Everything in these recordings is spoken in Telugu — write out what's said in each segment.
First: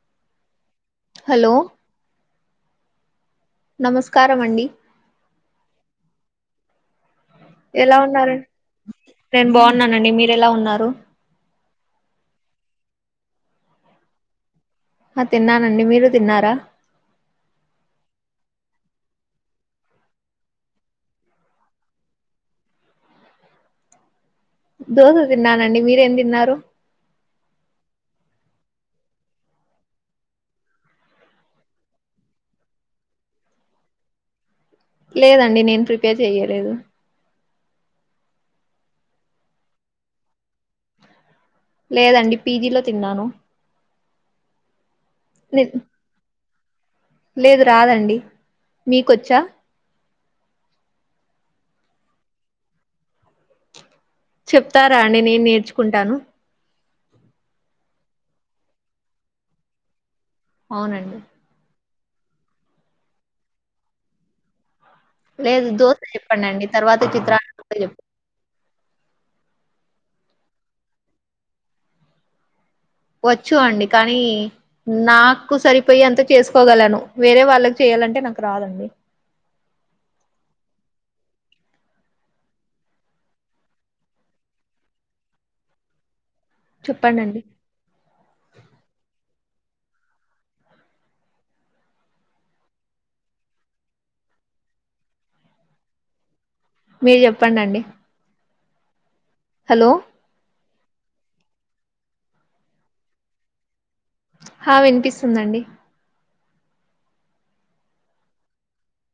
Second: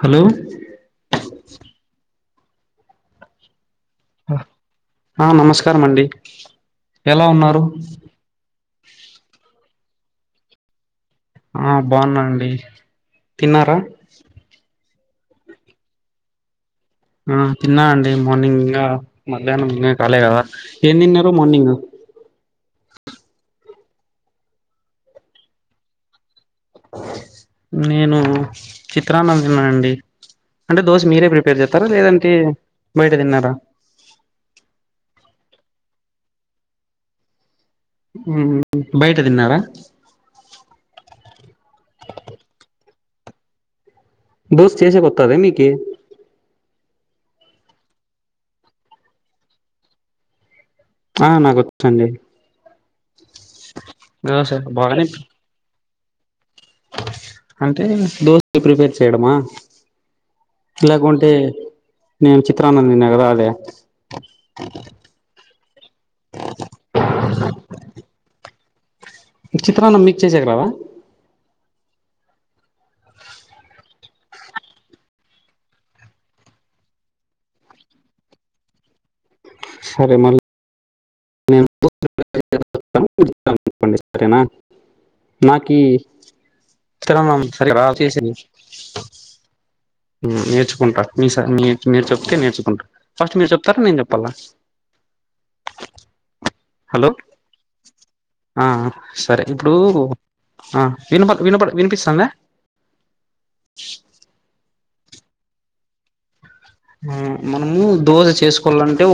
హలో హలో నమస్కారం అండి ఆ నమస్కారం అండి ఎలా ఉన్నారు ఎలా ఉన్నారు నేను బాగున్నానండి మీరు ఎలా ఉన్నారు ఆ బాగున్నాండి తిన్నారా ఆ తిన్నానండి మీరు తిన్నారా ఆ తిన్నాండి మార్నింగ్ ఇంకా మధ్యాహ్నం ఇంకా కాలే కదా ఏం తిన్నారు మార్నింగ్ దోశ తిన్నానండి మీరేం తిన్నారు నేను చిత్రాన తిన్నా అండి అంటే దోశ మీరే ప్రిపేర్ చేస్తారా లేదంటే బయట తిన్నారా లేదండి నేను ప్రిపేర్ చెయ్యలేదు ఊ బయట తిన్నారా లేదండి పీజీలో తిన్నాను దోశ చేసే కొతదే మీకు లేదు రాదండి మీకొచ్చా ఆ నాకొచ్చండి చెప్తారా బాగానే అండి నేను నేర్చుకుంటాను అంటే దోశని ప్రిపేర్ చేయడమా అవునండి లేకుంటే నేను చిత్రానం తిన్న కదా అదా లేదు దోశ చెప్పండి అండి తర్వాత చిత్రా గురించి చెప్ చిత్రాన్న మిక్ చేసేకి రాద వచ్చు అండి కానీ నాకు సరిపోయి అంత చేసుకోగలను వేరే వాళ్ళకి చేయ లంటే నాకు రాదండి సరే మళ్ళీ మేము చెప్పండి సరేనా నాకి చెప్పండి అండి త్రాన్నం సరిగా రాదు చేసేకి ఊ నేర్చుకుంటా మీ స మీరు చెప్తే నేర్చుకుంటా ఫస్ట్ మీరు చెప్తారా నేను చెప్పాలా [unintelligible] హలో మీరు చెప్పండి అండి ఆ సరే ఇప్పుడు హలో ఆ వినపడ వినపడ వినిపిస్తాంద ఆ వినిపిస్తుందండి ఆ మనము దోశ చేసుకోవాలంటే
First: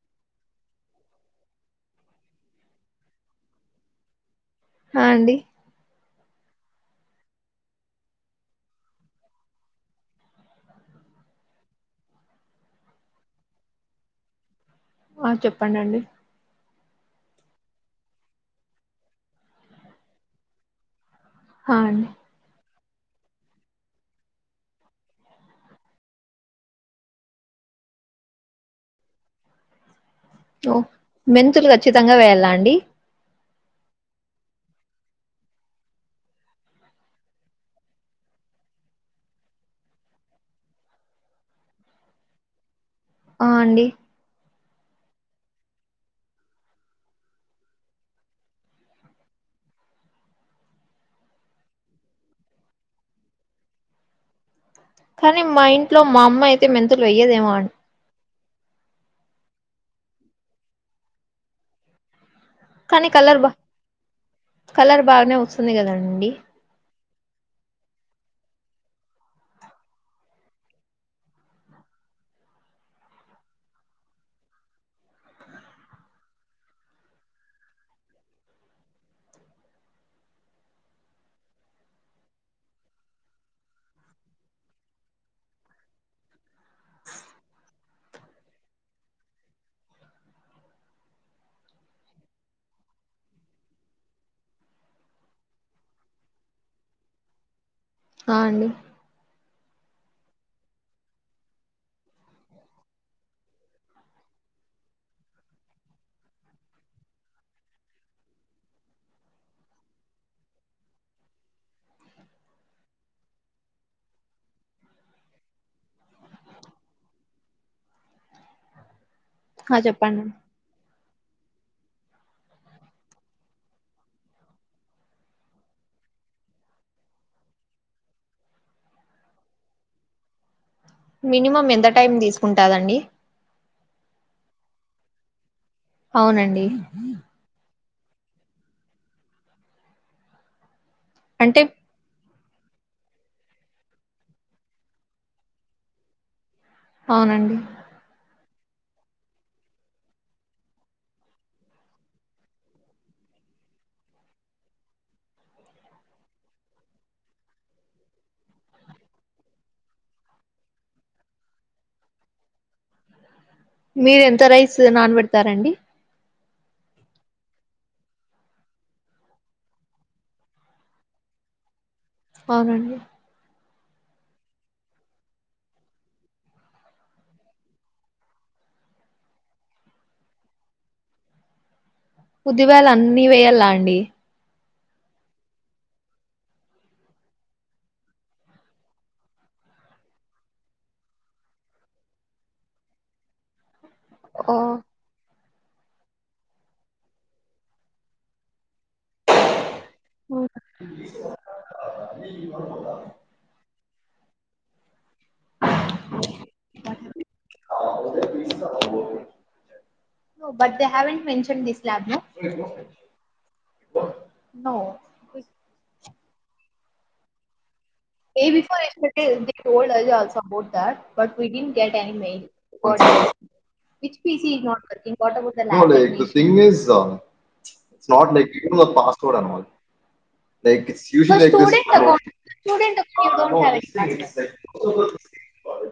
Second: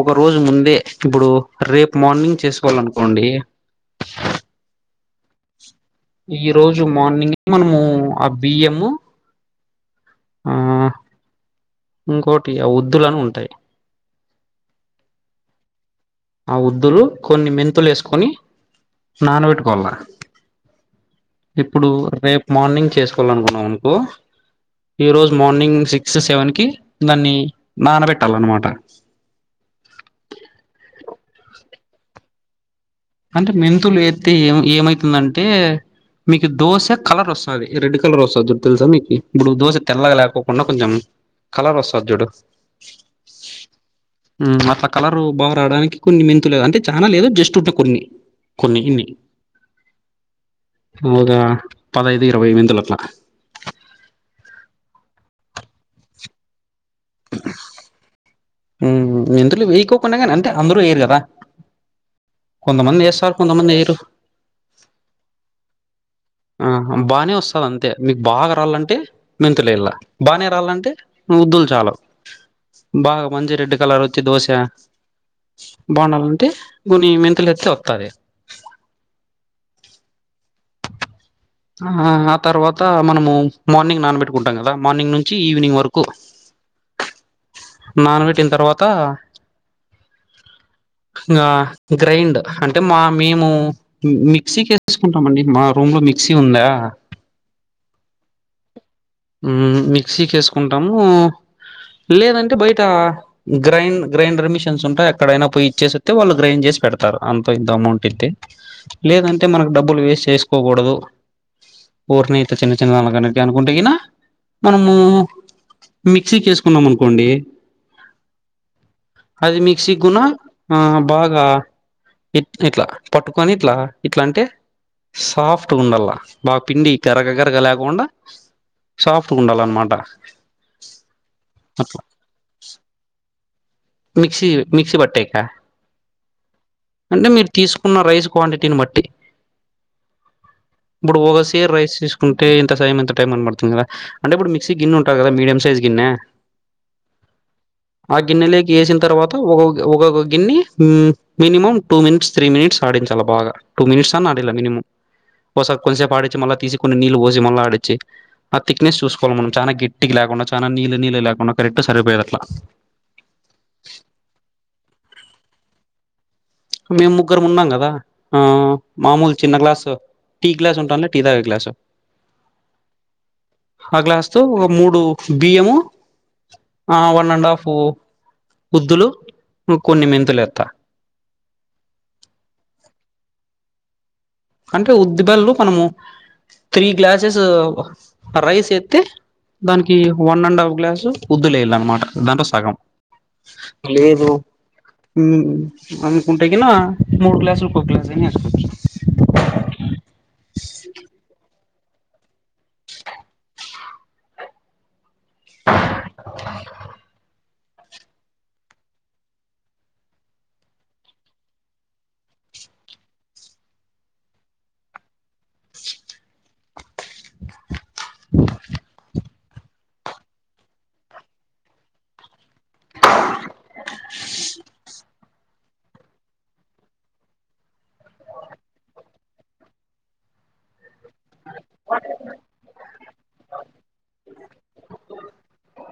ఒక రోజు ముందే ఇప్పుడు రేపు మార్ని రన్నింగ్ చేసుకోవాలనుకోండి ఆ అండి ఈ రోజు మార్నింగ్ ఏ మనము ఆ బియ్యము ఆ ఇంకోటి ఆ వద్దులని ఉంటాయి ఆ చెప్పండి అండి ఆ ఒద్దులు కొన్ని మెంతులు వేసుకొని నానబెట్టుకోవాల హా ఇప్పుడు అండి రేపు మార్నింగ్ చేసుకోవాల అనుకున్నాం అనుకో ఈ రోజు మార్నింగ్ సిక్స్ సెవెన్ కి దాన్ని నానబెట్టాలన్నమాట [inaudible] ఓ మెంతులు ఖచ్చితంగా వేయాల అండి అంటే మెంతులు ఏత్తే ఏ ఏమైతుందంటే మీకు దోశ కలర్ వస్తుంది. అది రెడ్ కలర్ వస్తుంది. తెలుసా మీకు ఇప్పుడు దోశ తెల్లగా లేకుండా కొంచెం. కలర్ వస్తాది చూడు. అ అండి మ్మ్ అట్లా కలర్ బాగా రావడానికి కొన్ని మెంతు లేదు అంటే చాలా లేదు జస్ట్ కొన్ని కొన్ని ఇన్ని మెంతులు పదైదు ఇరవై వందల లా కానీ మా ఇంట్లో మా అమ్మ అయితే మెంతులు వెయ్యేదేమో అని. ఇంతలో వేయికోకుండా కానీ అంటే అందరూ వేయరు కదా. కొంతమంది కానీ వేస్తారు కలర్ బా కొంతమంది వేయరు. కలర్ బాగానే వస్తుంది కదండి ఆ బానే వస్తాది. అంతే మీకు బాగా రాళ్ళంటే మెంతులు వెయ్యాల బానే రాళ్లంటే ముద్దులు చాలు బాగా మంచి రెడ్ కలర్ వచ్చి దోశ. బాగుండాలంటే కొన్ని మెంతులు ఎత్తే వస్తాది. ఆ తర్వాత మనము మార్నింగ్ నానబెట్టుకుంటాం కదా మార్నింగ్ నుంచి ఈవినింగ్ వరకు. నానపెట్టిన తర్వాత గ్రైండ్ర్ అంటే మా మేము మిక్సీకి వేసుకుంటాం అండి. మా రూమ్ లో మిక్సీ మిక్సీ ఉందా? ఆ అండి. మిక్సీకి వేసుకుంటాము. లేదంటే బయట గ్రైండర్ మిషన్స్ ఉంటా ఎక్కడైనా పోయి ఇచ్చేసి వస్తే వాళ్ళు గ్రైండ్ చేసి. పెడతారు. అంత ఇంత అమౌంట్ ఇంత లేదంటే మనకు డబ్బులు వేస్ట్ చేసుకోకూడదు. ఊరిని ఇట్లా చిన్న చిన్నదే అనుకుంటే కు మనము మిక్సీకిసుకున్నాం అనుకోండి. అది ఆ మిక్సీ గుణ చెప్పండి ఆ బాగా ఇలా ఇట్లా పట్టుకని ఇట్లా ఇట్లా అంటే సాఫ్ట్ సాఫ్ట్గా ఉండాల బాగా పిండి కరగగరగా లేకుండా సాఫ్ట్గా ఉండాల అన్నమాట. మినిమం ఎంత టైం తీసుకుంటాదండి. మిక్సీ పట్టేకా అవునండి. ఉన్న రైస్ క్వాంటిటీని బట్టి, ఇప్పుడు అంటే ఒకసేర్ రైస్ తీసుకుంటే. అంటే ఇంత సైజ్ ఎంత టైమ్ పడుతుందా. అంటేప్పుడు మిక్సీ గిన్నె ఉంటాది కదా మీడియం సైజ్ గిన్నె అవునండి ఆ గిన్నెలోకి వేసిన తర్వాత ఒకొక్క గిన్నె minimum two minutes three minutes ఆడించాల బాగా టూ మినిట్స్అడిలే మినిమమ్. ఒకసారి కొంతసేపు ఆడించి, మళ్ళీ తీసికుని నీళ్ళు పోసి మళ్ళీ ఆడిచ్చి ఆ థిక్నెస్ చూసుకోవాలి మనం చా గట్టిగా లేకుండా చానా నీళ్ళు నీళ్ళు లేకుండా కరెక్ట్ సరిపోయేట్లా. మీరు ఎంత రైస్ నానబెడతారండి. మేము ముగ్గురు ఉన్నాం కదా ఆ మామూలు చిన్న గ్లాసు టీ గ్లాస్ ఉంటాండ్లే టీ తాగే గ్లాస్ అవునండి ఆ గ్లాస్ తో ఒక మూడు బియ్యము. ఆ వన్ అండ్ హాఫ్ ఉద్దులు కొన్ని మెంతులు వేస్తా. ఉద్దిబేల్ల అన్ని వేయ్యాల అండి అంటే ఉద్దిబాల్లు మనము త్రీ గ్లాసెస్ రైస్ వేస్తే దానికి వన్ అండ్ హాఫ్ గ్లాసు ఉద్దులేయాల అన్నమాట దాంట్లో సగం లేదు ఓ ఉమ్మ్ అనుకుంటే గినా మూడు గ్లాసులకి ఒక గ్లాసు అయినా ఎసుకోవచ్చు ఓ but they haven't mention this lab no no day before yesterday also support thought but we didn't get any mail which PC is not working what about the language it's not like a password like CV what happened student [unintelligible]